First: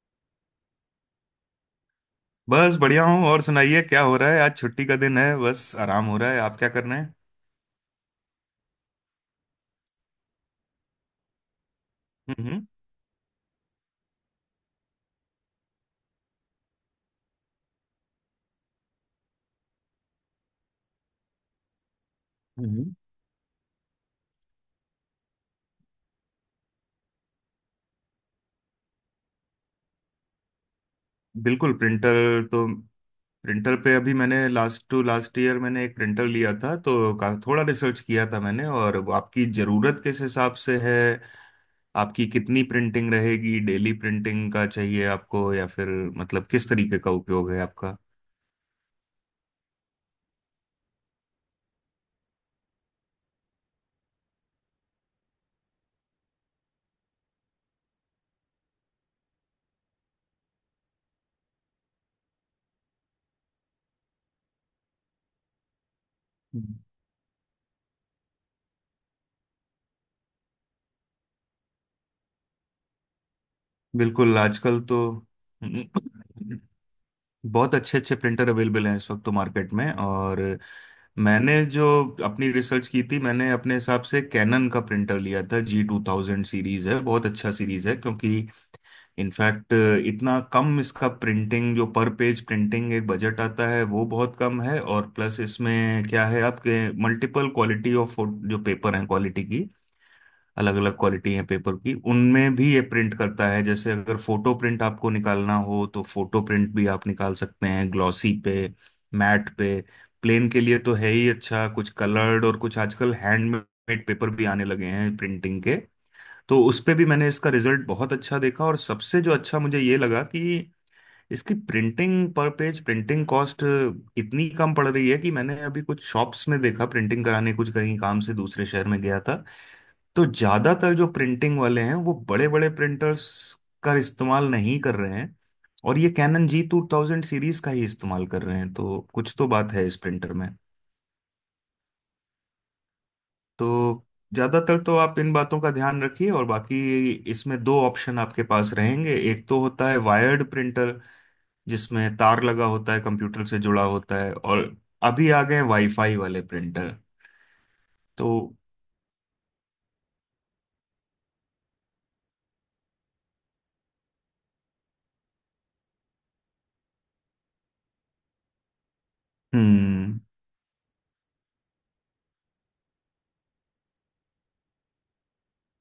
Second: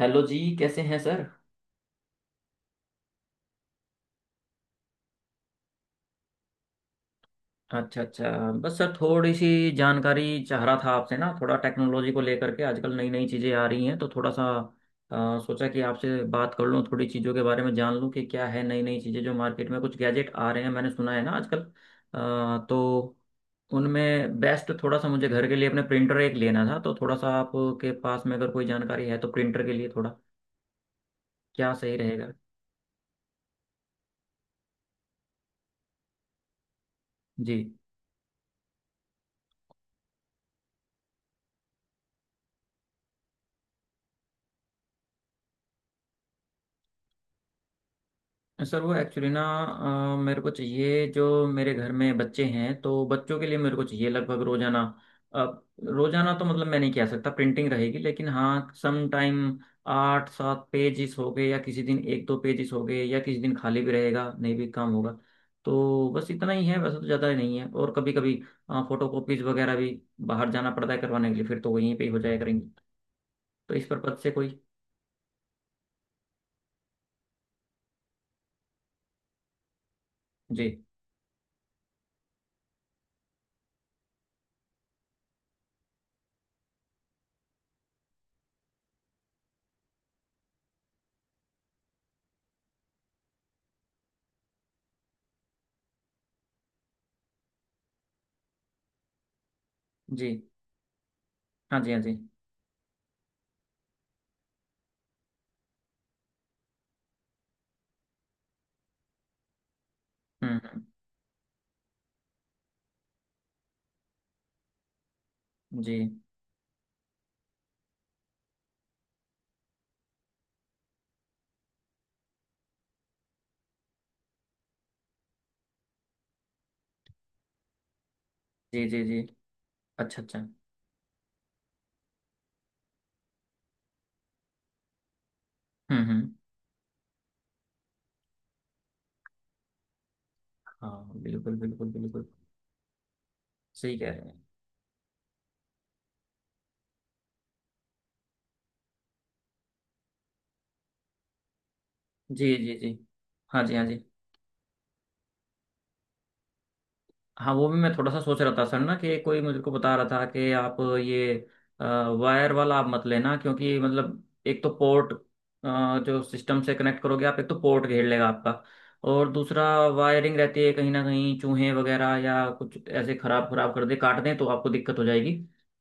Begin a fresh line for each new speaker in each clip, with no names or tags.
Hello जी, कैसे हैं सर।
बस बढ़िया हूँ। और सुनाइए, क्या हो रहा है? आज छुट्टी का दिन है, बस आराम हो रहा है। आप क्या कर रहे हैं?
अच्छा अच्छा। बस सर, थोड़ी सी जानकारी चाह रहा था आपसे ना, थोड़ा टेक्नोलॉजी को लेकर के।
हम्म।
आजकल नई नई चीज़ें आ रही हैं, तो थोड़ा सा सोचा कि आपसे बात कर लूँ, थोड़ी चीज़ों के बारे में जान लूँ कि क्या है। नई नई चीज़ें जो मार्केट में कुछ गैजेट आ रहे हैं, मैंने सुना है ना आजकल। अ,
हम्म।
तो उनमें बेस्ट थोड़ा सा, मुझे घर के लिए अपने प्रिंटर एक लेना था, तो थोड़ा सा आपके पास में अगर कोई जानकारी है तो प्रिंटर के लिए थोड़ा क्या
बिल्कुल,
सही
प्रिंटर।
रहेगा।
तो प्रिंटर पे अभी मैंने लास्ट टू लास्ट ईयर मैंने एक प्रिंटर लिया था तो का
जी।
थोड़ा रिसर्च किया था मैंने। और वो आपकी ज़रूरत किस हिसाब से है? आपकी कितनी प्रिंटिंग रहेगी? डेली प्रिंटिंग का चाहिए आपको, या फिर मतलब किस तरीके का उपयोग है आपका?
सर वो एक्चुअली ना, मेरे को चाहिए, जो मेरे घर में बच्चे हैं तो बच्चों के लिए मेरे को चाहिए लगभग रोजाना। अब रोजाना तो मतलब मैं नहीं कह सकता प्रिंटिंग रहेगी, लेकिन हाँ, सम टाइम आठ सात पेजेस हो गए, या किसी दिन एक दो पेजेस हो गए, या किसी दिन खाली भी रहेगा, नहीं भी काम होगा। तो बस इतना ही है,
हम्म।
वैसे तो ज़्यादा नहीं है। और कभी कभी फोटो कॉपीज वगैरह भी बाहर जाना पड़ता है करवाने के लिए, फिर तो वहीं पे ही हो जाया करेंगे। तो इस पर्पज से
बिल्कुल,
कोई।
आजकल तो बहुत अच्छे अच्छे प्रिंटर अवेलेबल हैं इस वक्त तो मार्केट में। और
जी
मैंने जो अपनी रिसर्च की थी, मैंने अपने हिसाब से कैनन का प्रिंटर लिया था। G2000 सीरीज है, बहुत अच्छा सीरीज है, क्योंकि इनफैक्ट इतना कम इसका प्रिंटिंग, जो पर पेज प्रिंटिंग एक बजट आता है वो बहुत कम है। और प्लस इसमें क्या है आपके मल्टीपल क्वालिटी ऑफ जो पेपर हैं, क्वालिटी की
जी।
अलग अलग क्वालिटी है पेपर
हाँ जी
की,
हाँ जी।
उनमें भी ये प्रिंट करता है। जैसे अगर फोटो प्रिंट आपको निकालना हो तो फोटो प्रिंट भी आप निकाल सकते हैं, ग्लॉसी पे, मैट पे, प्लेन
हम्म
के लिए
हम्म,
तो है ही अच्छा, कुछ कलर्ड और कुछ आजकल हैंडमेड पेपर भी आने लगे हैं प्रिंटिंग के,
जी
तो उस पे भी मैंने इसका रिजल्ट बहुत अच्छा देखा। और सबसे जो अच्छा मुझे ये लगा कि इसकी प्रिंटिंग, पर पेज प्रिंटिंग कॉस्ट इतनी कम पड़ रही है कि मैंने अभी कुछ शॉप्स में देखा प्रिंटिंग कराने, कुछ कहीं काम से दूसरे
जी
शहर में
जी जी
गया
जी।
था,
अच्छा
तो
अच्छा।
ज्यादातर जो प्रिंटिंग वाले हैं वो बड़े बड़े प्रिंटर्स का इस्तेमाल नहीं कर रहे हैं और ये
हम्म।
कैनन G2000 सीरीज का ही इस्तेमाल कर रहे हैं, तो कुछ तो बात है इस प्रिंटर में।
हाँ बिल्कुल बिल्कुल बिल्कुल। सही
तो
कह रहे हैं।
ज्यादातर तो आप इन बातों का ध्यान रखिए। और बाकी इसमें दो ऑप्शन आपके पास रहेंगे। एक तो होता है वायर्ड प्रिंटर, जिसमें तार
जी
लगा
जी जी।
होता है, कंप्यूटर से
हाँ जी
जुड़ा
हाँ जी।
होता है। और अभी आ गए वाईफाई वाले प्रिंटर।
हाँ, वो भी मैं थोड़ा सा
तो
सोच रहा था सर ना, कि कोई मुझे को बता रहा था कि आप ये वायर वाला आप मत लेना, क्योंकि मतलब एक तो पोर्ट जो सिस्टम से कनेक्ट करोगे आप, एक तो पोर्ट घेर लेगा आपका, और दूसरा
हम्म
वायरिंग रहती है कहीं ना कहीं, चूहे वगैरह या कुछ ऐसे खराब खराब कर दे, काट दें, तो आपको दिक्कत हो जाएगी,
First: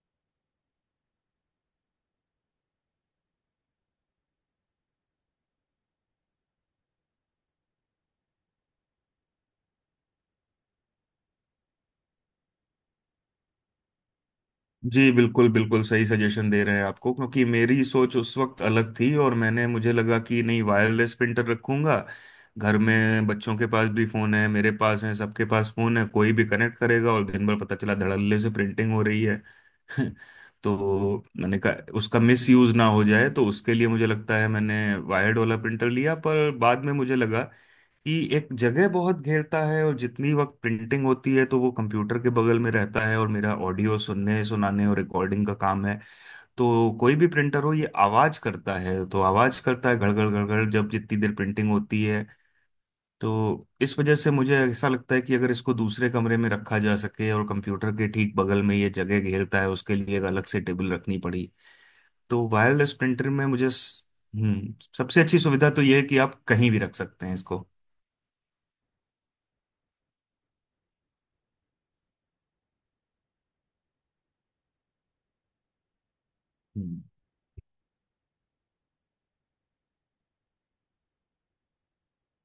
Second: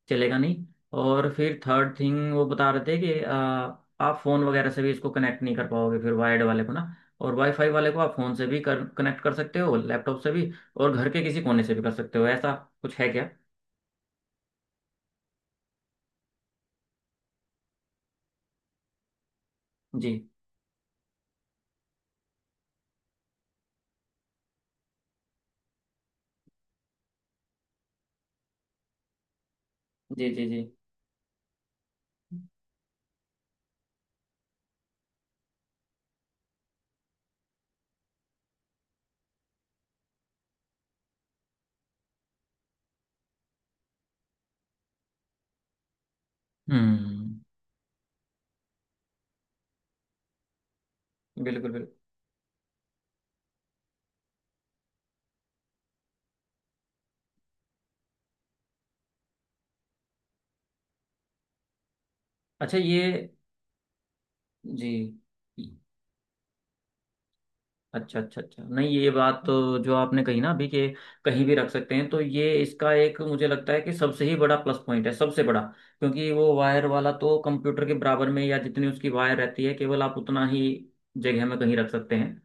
चलेगा नहीं। और फिर थर्ड थिंग वो बता रहे थे कि आप फ़ोन वगैरह से भी इसको कनेक्ट नहीं कर पाओगे फिर वायर्ड वाले को ना। और वाईफाई वाले को आप फ़ोन से भी कर कनेक्ट कर सकते हो, लैपटॉप से भी, और घर के किसी कोने से भी कर सकते हो, ऐसा कुछ है क्या।
जी, बिल्कुल बिल्कुल सही सजेशन दे रहे हैं आपको, क्योंकि मेरी सोच उस वक्त अलग थी और मैंने, मुझे
जी
लगा कि नहीं, वायरलेस प्रिंटर रखूंगा। घर में बच्चों के पास भी फोन है, मेरे पास है, सबके पास फोन है। कोई भी कनेक्ट करेगा और दिन भर पता चला धड़ल्ले से प्रिंटिंग हो रही है।
जी जी जी।
तो मैंने कहा, उसका मिस यूज ना हो जाए तो उसके लिए, मुझे लगता है मैंने वायर्ड वाला प्रिंटर लिया। पर बाद में मुझे लगा कि एक जगह बहुत घेरता है, और जितनी वक्त प्रिंटिंग होती है तो वो कंप्यूटर के बगल में रहता है, और मेरा ऑडियो सुनने सुनाने और रिकॉर्डिंग का काम है, तो कोई भी
हम्म।
प्रिंटर हो ये आवाज करता है। तो आवाज करता है घड़घड़ घड़घड़, जब जितनी देर
बिल्कुल
प्रिंटिंग
बिल्कुल।
होती है। तो इस वजह से मुझे ऐसा लगता है कि अगर इसको दूसरे कमरे में रखा जा सके, और कंप्यूटर के ठीक बगल में ये जगह घेरता है, उसके लिए एक अलग से टेबल रखनी पड़ी। तो
अच्छा
वायरलेस
ये।
प्रिंटर में मुझे
जी।
सबसे अच्छी सुविधा तो ये है कि आप कहीं भी रख सकते हैं इसको।
अच्छा अच्छा अच्छा, नहीं ये बात तो जो आपने कही ना अभी कि कहीं भी रख सकते हैं, तो ये इसका एक मुझे लगता है कि सबसे ही बड़ा प्लस पॉइंट है, सबसे बड़ा। क्योंकि वो वायर
हम्म।
वाला तो कंप्यूटर के बराबर में, या जितनी उसकी वायर रहती है केवल आप उतना ही जगह में कहीं रख सकते हैं।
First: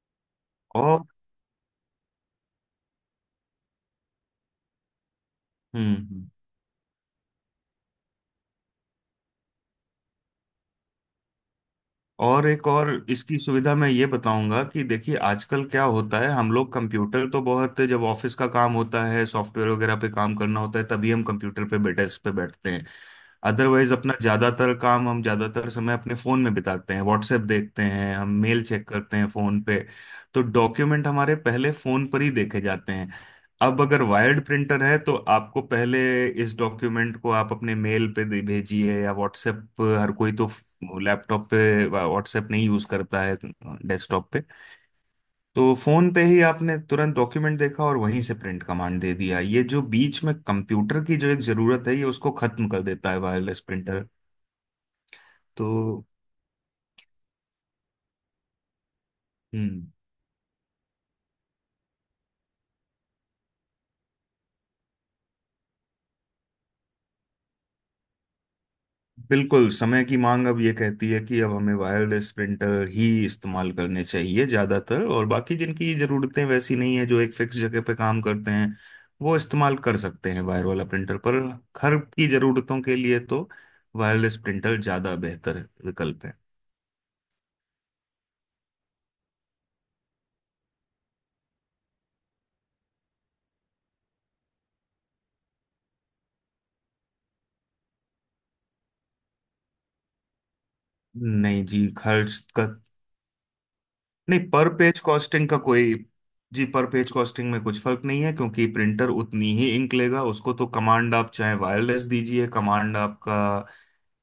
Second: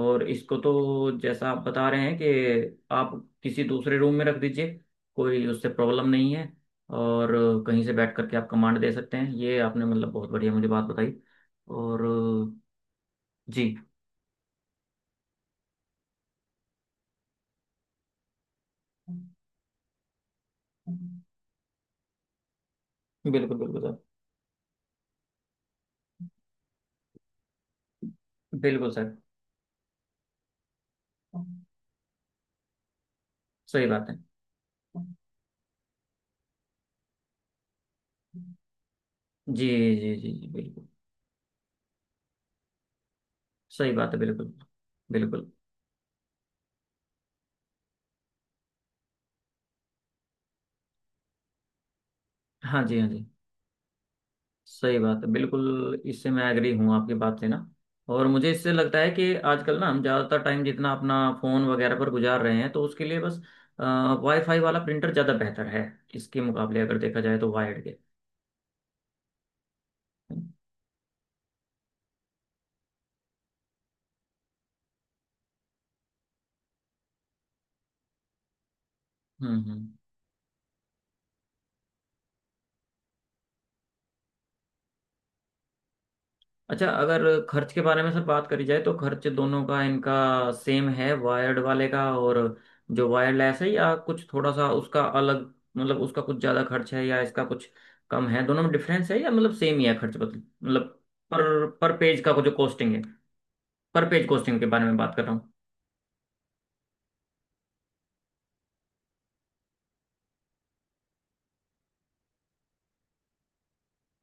और इसको
और
तो जैसा आप बता रहे हैं कि आप किसी दूसरे रूम में रख दीजिए, कोई उससे
हम्म।
प्रॉब्लम
हम्म।
नहीं है। और कहीं से बैठ करके आप कमांड दे सकते हैं, ये आपने मतलब बहुत बढ़िया मुझे बात बताई। और
और एक और इसकी सुविधा
जी
मैं ये बताऊंगा कि देखिए, आजकल क्या होता है, हम लोग कंप्यूटर तो बहुत, जब ऑफिस का काम होता है, सॉफ्टवेयर वगैरह पे काम करना होता है तभी हम कंप्यूटर पे डेस्क पे बैठते हैं।
बिल्कुल
अदरवाइज
बिल्कुल।
अपना ज्यादातर काम हम, ज्यादातर समय अपने फोन में बिताते हैं, व्हाट्सएप देखते हैं हम,
सर
मेल चेक
बिल्कुल सर।
करते हैं फोन पे, तो डॉक्यूमेंट हमारे पहले फोन पर ही देखे जाते हैं। अब
सही
अगर
बात है।
वायर्ड प्रिंटर है तो आपको पहले इस डॉक्यूमेंट को आप अपने मेल पे भेजिए, या
जी
व्हाट्सएप, हर
जी जी
कोई
जी
तो
बिल्कुल।
वो लैपटॉप पे व्हाट्सएप नहीं यूज करता है,
सही बात है
डेस्कटॉप पे।
बिल्कुल। बिल्कुल।
तो फोन पे ही आपने तुरंत डॉक्यूमेंट देखा और वहीं से प्रिंट कमांड दे दिया। ये जो बीच में कंप्यूटर की जो एक जरूरत है ये उसको खत्म
हाँ
कर
जी हाँ
देता है
जी।
Wireless printer.
सही बात है बिल्कुल,
तो
इससे मैं एग्री हूँ आपकी बात से ना। और मुझे इससे लगता है कि आजकल
हम्म
ना हम ज़्यादातर टाइम जितना अपना फ़ोन वगैरह पर गुजार रहे हैं, तो उसके लिए बस वाईफाई वाला प्रिंटर ज़्यादा बेहतर है इसके मुकाबले, अगर देखा जाए तो, वायर्ड के।
बिल्कुल, समय की
हम्म
मांग अब ये कहती है कि अब हमें वायरलेस प्रिंटर ही इस्तेमाल करने चाहिए ज़्यादातर। और बाकी जिनकी ज़रूरतें वैसी नहीं है, जो एक फिक्स जगह पे काम करते हैं, वो
हम्म
इस्तेमाल
हम्म।
कर सकते हैं वायर वाला प्रिंटर। पर घर की ज़रूरतों के लिए तो वायरलेस प्रिंटर ज़्यादा बेहतर विकल्प है।
अच्छा, अगर खर्च के बारे में सर बात करी जाए, तो खर्च दोनों का इनका सेम है, वायर्ड वाले का और जो वायरलेस है, या कुछ थोड़ा सा उसका अलग, मतलब उसका कुछ ज़्यादा खर्च है या इसका कुछ कम है, दोनों में डिफरेंस है या मतलब सेम ही है, खर्च बदल मतलब
नहीं
पर
जी,
पर पेज का
खर्च
जो
का
कॉस्टिंग है। पर पेज
नहीं,
कॉस्टिंग के
पर
बारे में
पेज
बात कर रहा
कॉस्टिंग
हूँ।
का कोई, जी, पर पेज कॉस्टिंग में कुछ फर्क नहीं है, क्योंकि प्रिंटर उतनी ही इंक लेगा। उसको तो कमांड आप चाहे वायरलेस दीजिए, कमांड आपका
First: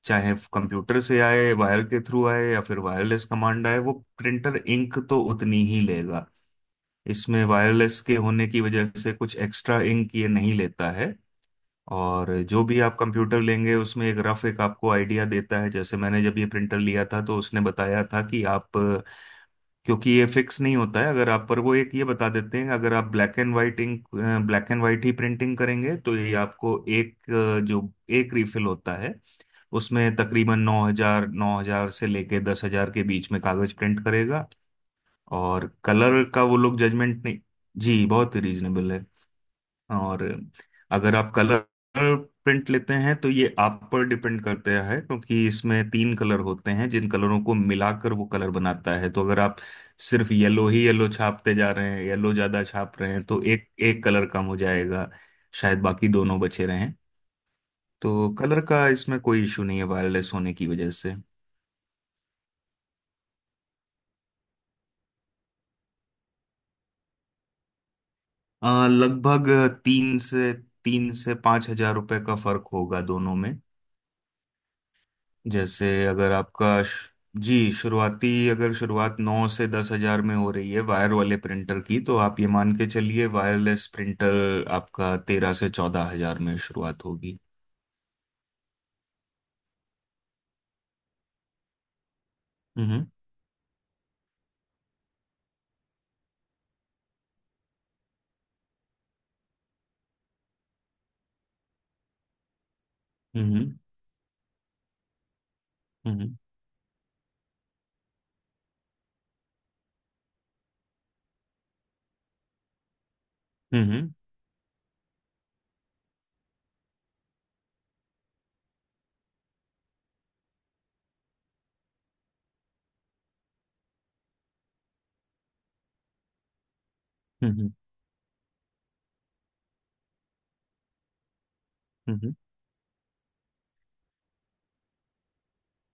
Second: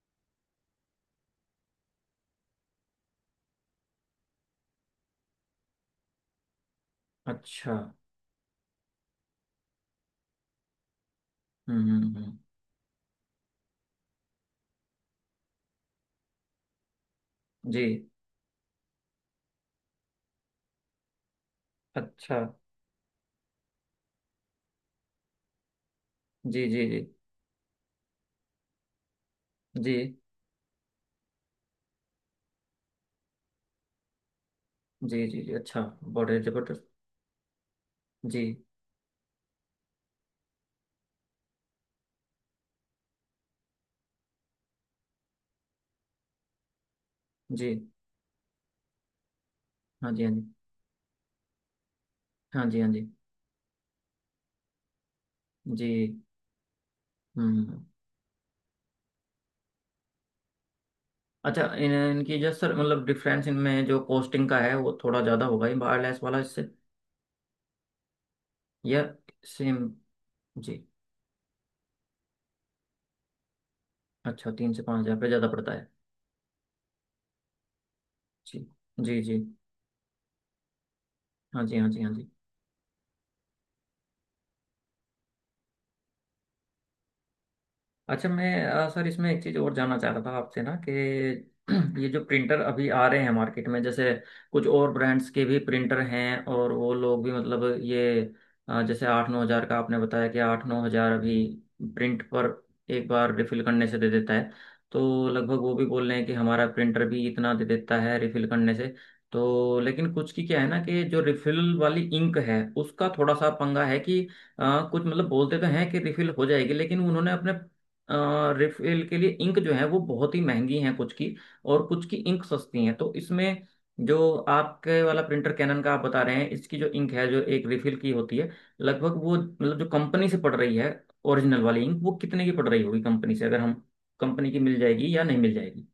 चाहे कंप्यूटर से आए, वायर के थ्रू आए, या फिर वायरलेस कमांड आए, वो प्रिंटर इंक तो उतनी ही लेगा। इसमें
अच्छा।
वायरलेस के होने की वजह से कुछ एक्स्ट्रा इंक ये नहीं लेता है।
हम्म हम्म
और
हम्म,
जो भी आप कंप्यूटर लेंगे उसमें एक रफ एक आपको आइडिया देता है। जैसे मैंने जब ये प्रिंटर लिया था तो उसने
जी।
बताया था कि आप, क्योंकि ये फिक्स नहीं होता है, अगर आप, पर वो एक ये बता
अच्छा।
देते हैं, अगर आप black and white ink, black and white ही प्रिंटिंग करेंगे तो ये
जी
आपको
जी जी
एक जो एक रीफिल होता है
जी
उसमें तकरीबन 9,000 से लेके 10,000 के बीच में कागज प्रिंट करेगा।
जी जी जी।
और
अच्छा।
कलर
बड़े
का वो लोग
जबरदस्त।
जजमेंट नहीं, जी बहुत
जी
रीजनेबल है। और अगर आप कलर प्रिंट लेते हैं तो ये आप पर डिपेंड करता है, क्योंकि इसमें तीन कलर होते हैं जिन कलरों को
जी।
मिलाकर वो कलर बनाता है। तो अगर आप
हाँ जी हाँ
सिर्फ
जी।
येलो ही येलो छापते जा रहे हैं, येलो ज्यादा
हाँ जी। हाँ
छाप
जी
रहे हैं, तो एक एक कलर कम हो जाएगा, शायद बाकी
जी।
दोनों बचे रहें।
हम्म।
तो कलर का इसमें कोई इशू नहीं है वायरलेस होने की वजह से।
अच्छा, इन इनकी जो सर मतलब डिफरेंस इनमें जो कॉस्टिंग का है वो थोड़ा ज़्यादा होगा ही वायरलेस वाला इससे, या
लगभग
सेम।
तीन से
जी।
3,000 से 5,000 रुपए का फर्क होगा दोनों में।
अच्छा, 3 से 5 हज़ार रुपये ज़्यादा पड़ता है।
जैसे अगर आपका जी, शुरुआती,
जी
अगर शुरुआत
जी जी।
9,000 से 10,000 में हो रही है वायर वाले
हाँ जी
प्रिंटर
हाँ
की,
जी हाँ
तो
जी।
आप ये मान के चलिए वायरलेस प्रिंटर आपका 13,000 से 14,000 में शुरुआत होगी।
अच्छा मैं सर इसमें एक चीज़ और जानना चाह रहा था आपसे ना कि ये जो प्रिंटर अभी आ
हम्म।
रहे हैं मार्केट में, जैसे कुछ और ब्रांड्स के भी प्रिंटर हैं और वो लोग भी मतलब ये जैसे 8-9 हज़ार का आपने बताया कि 8-9 हज़ार अभी प्रिंट पर एक बार रिफिल
हम्म।
करने से दे देता है, तो लगभग वो भी बोल रहे हैं कि
हम्म।
हमारा प्रिंटर भी इतना दे देता है रिफिल करने से। तो लेकिन कुछ की क्या है ना कि जो रिफिल वाली इंक है उसका थोड़ा सा पंगा है
हम्म।
कि कुछ मतलब बोलते तो हैं कि रिफिल हो जाएगी, लेकिन उन्होंने अपने रिफिल के लिए इंक जो है वो बहुत ही महंगी हैं कुछ की, और कुछ की इंक सस्ती हैं। तो इसमें जो आपके वाला प्रिंटर कैनन का आप बता रहे हैं, इसकी जो इंक है जो एक
हम्म।
रिफिल की होती है, लगभग वो मतलब जो कंपनी से पड़ रही है, ओरिजिनल वाली इंक वो
हम्म।
कितने की पड़ रही होगी कंपनी से, अगर हम कंपनी की मिल जाएगी या नहीं मिल जाएगी।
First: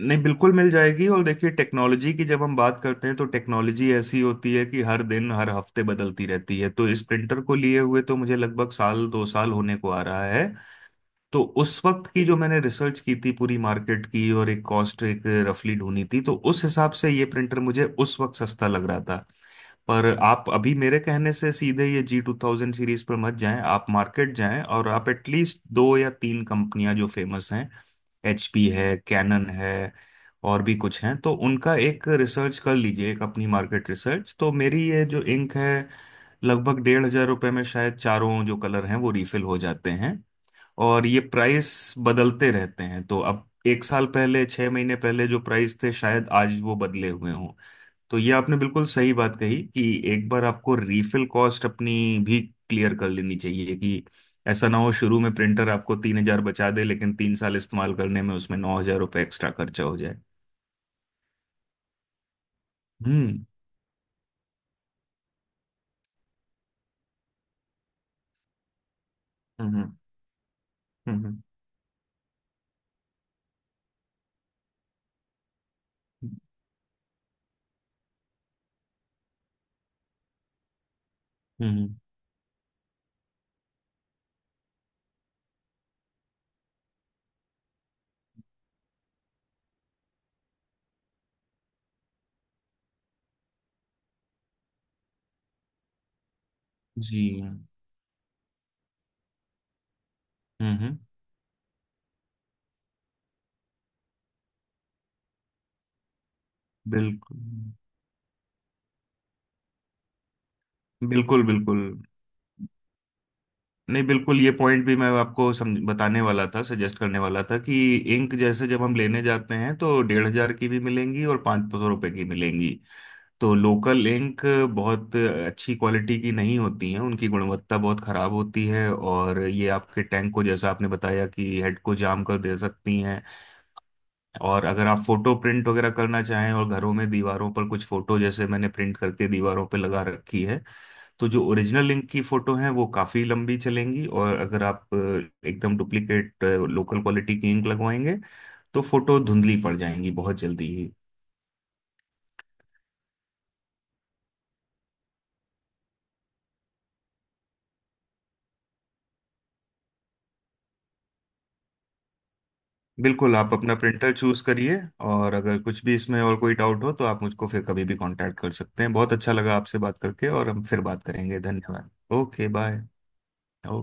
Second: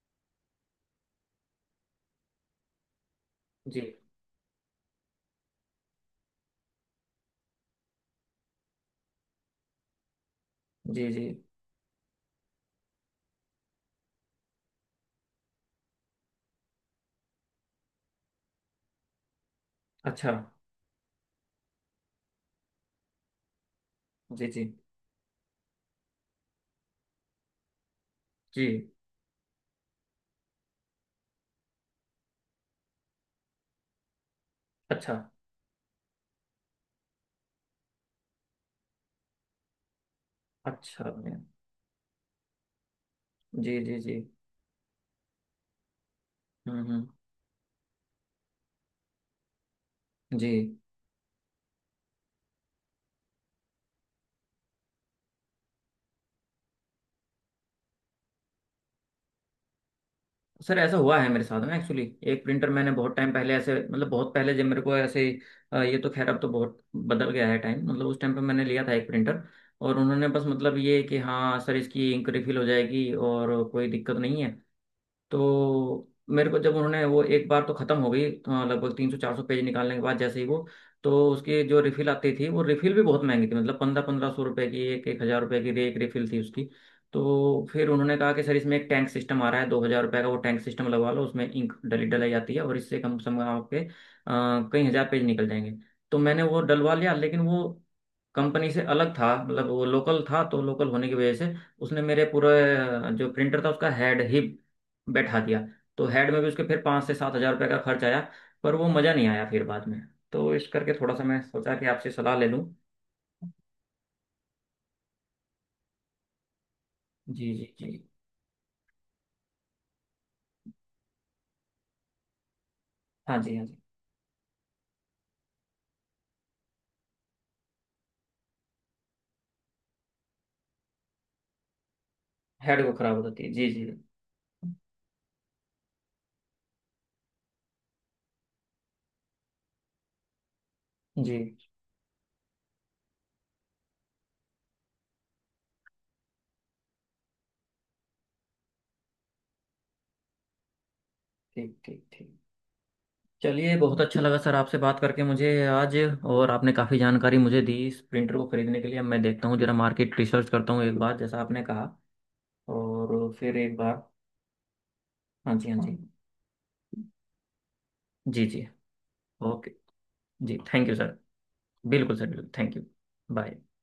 नहीं, बिल्कुल मिल जाएगी। और देखिए, टेक्नोलॉजी की जब हम बात करते हैं तो
जी
टेक्नोलॉजी ऐसी होती है कि हर दिन हर हफ्ते बदलती रहती है। तो इस प्रिंटर को लिए हुए तो मुझे लगभग साल 2 साल होने को आ रहा है।
जी जी।
तो उस वक्त की जो मैंने रिसर्च की थी पूरी मार्केट की, और एक कॉस्ट एक रफली ढूंढी थी, तो उस हिसाब से ये प्रिंटर मुझे उस वक्त सस्ता लग रहा था। पर
अच्छा।
आप अभी मेरे कहने से सीधे ये G2000 सीरीज पर मत जाएं। आप मार्केट
जी
जाएं
जी
और आप एटलीस्ट दो या तीन कंपनियां जो फेमस हैं,
जी।
एचपी है, कैनन है, और भी कुछ हैं, तो उनका एक रिसर्च कर लीजिए, एक अपनी मार्केट रिसर्च। तो मेरी ये
अच्छा
जो इंक है, लगभग 1,500 रुपये में शायद चारों जो कलर हैं वो रिफिल हो जाते हैं। और
अच्छा।
ये प्राइस बदलते रहते हैं, तो अब
जी
एक
जी
साल
जी।
पहले, 6 महीने पहले जो प्राइस थे शायद आज वो
हम्म।
बदले हुए हों। तो ये आपने बिल्कुल सही बात कही कि एक बार आपको
जी।
रीफिल कॉस्ट अपनी भी क्लियर कर लेनी चाहिए, कि ऐसा ना हो शुरू में प्रिंटर आपको 3,000 बचा दे लेकिन 3 साल इस्तेमाल करने में उसमें 9,000 रुपये एक्स्ट्रा खर्चा हो जाए।
सर ऐसा हुआ है मेरे साथ में, एक्चुअली एक प्रिंटर मैंने बहुत टाइम
हम्म।
पहले ऐसे, मतलब बहुत पहले जब मेरे को ऐसे ये तो खैर अब तो बहुत बदल गया है टाइम, मतलब उस टाइम पे मैंने लिया था एक प्रिंटर,
हम्म। हम्म।
और उन्होंने बस मतलब ये
हम्म।
कि
हम्म।
हाँ सर, इसकी इंक रिफिल हो जाएगी और कोई दिक्कत नहीं है। तो मेरे को जब उन्होंने वो एक बार तो ख़त्म हो गई लगभग 300-400 पेज निकालने के बाद, जैसे ही वो, तो उसकी
हम्म।
जो
हम्म।
रिफ़िल आती थी वो रिफ़िल भी बहुत महंगी थी, मतलब 1500-1500 रुपये की, 1000-1000 रुपये की एक रिफ़िल थी उसकी। तो फिर उन्होंने कहा कि सर इसमें एक टैंक सिस्टम आ रहा है 2,000 रुपये का, वो टैंक सिस्टम लगवा लो, उसमें इंक डली डलाई जाती है, और इससे कम से कम आपके कई हज़ार पेज निकल जाएंगे। तो मैंने वो डलवा लिया,
जी।
लेकिन वो कंपनी से अलग था, मतलब वो लोकल था, तो
हम्म।
लोकल
हम्म।
होने की वजह से उसने मेरे पूरे जो प्रिंटर था उसका हेड ही बैठा दिया। तो हेड में भी उसके फिर पाँच से सात
बिल्कुल
हजार रुपये का खर्च आया, पर वो मज़ा नहीं आया फिर बाद में। तो इस करके थोड़ा सा मैं
बिल्कुल
सोचा
बिल्कुल।
कि आपसे सलाह ले लूँ।
नहीं, बिल्कुल, ये पॉइंट भी मैं आपको समझ बताने वाला था, सजेस्ट करने वाला
जी
था,
जी
कि
जी।
इंक जैसे जब हम लेने जाते हैं तो 1,500 की भी मिलेंगी और 500 रुपए की मिलेंगी।
हाँ
तो
जी हाँ जी।
लोकल इंक बहुत अच्छी क्वालिटी की नहीं होती हैं, उनकी गुणवत्ता बहुत खराब होती है, और ये आपके टैंक को, जैसा आपने बताया कि हेड को जाम कर दे
हेड को
सकती
खराब हो
हैं।
जाती है, जी जी।
और अगर आप फोटो प्रिंट वगैरह करना चाहें, और घरों में दीवारों पर कुछ फोटो, जैसे मैंने प्रिंट करके दीवारों पर लगा रखी है, तो जो
जी।
ओरिजिनल लिंक की फोटो है वो काफी लंबी चलेंगी। और अगर आप एकदम डुप्लीकेट लोकल क्वालिटी की इंक लगवाएंगे, तो फोटो धुंधली पड़ जाएंगी बहुत जल्दी ही।
ठीक ठीक ठीक। चलिए बहुत अच्छा लगा सर आपसे बात करके मुझे आज, और आपने काफ़ी जानकारी मुझे दी इस प्रिंटर को खरीदने के लिए। अब मैं देखता हूँ जरा, मार्केट रिसर्च करता हूँ एक बार जैसा आपने कहा, और
बिल्कुल, आप
फिर
अपना
एक बार।
प्रिंटर चूज करिए, और
हाँ
अगर
जी हाँ
कुछ भी
जी।
इसमें और कोई डाउट हो तो आप मुझको फिर कभी भी कांटेक्ट
जी
कर
जी।
सकते हैं। बहुत अच्छा लगा
ओके।
आपसे बात करके, और
जी
हम फिर
थैंक यू
बात
सर।
करेंगे। धन्यवाद।
बिल्कुल सर
ओके,
बिल्कुल, थैंक यू।
बाय।
बाय।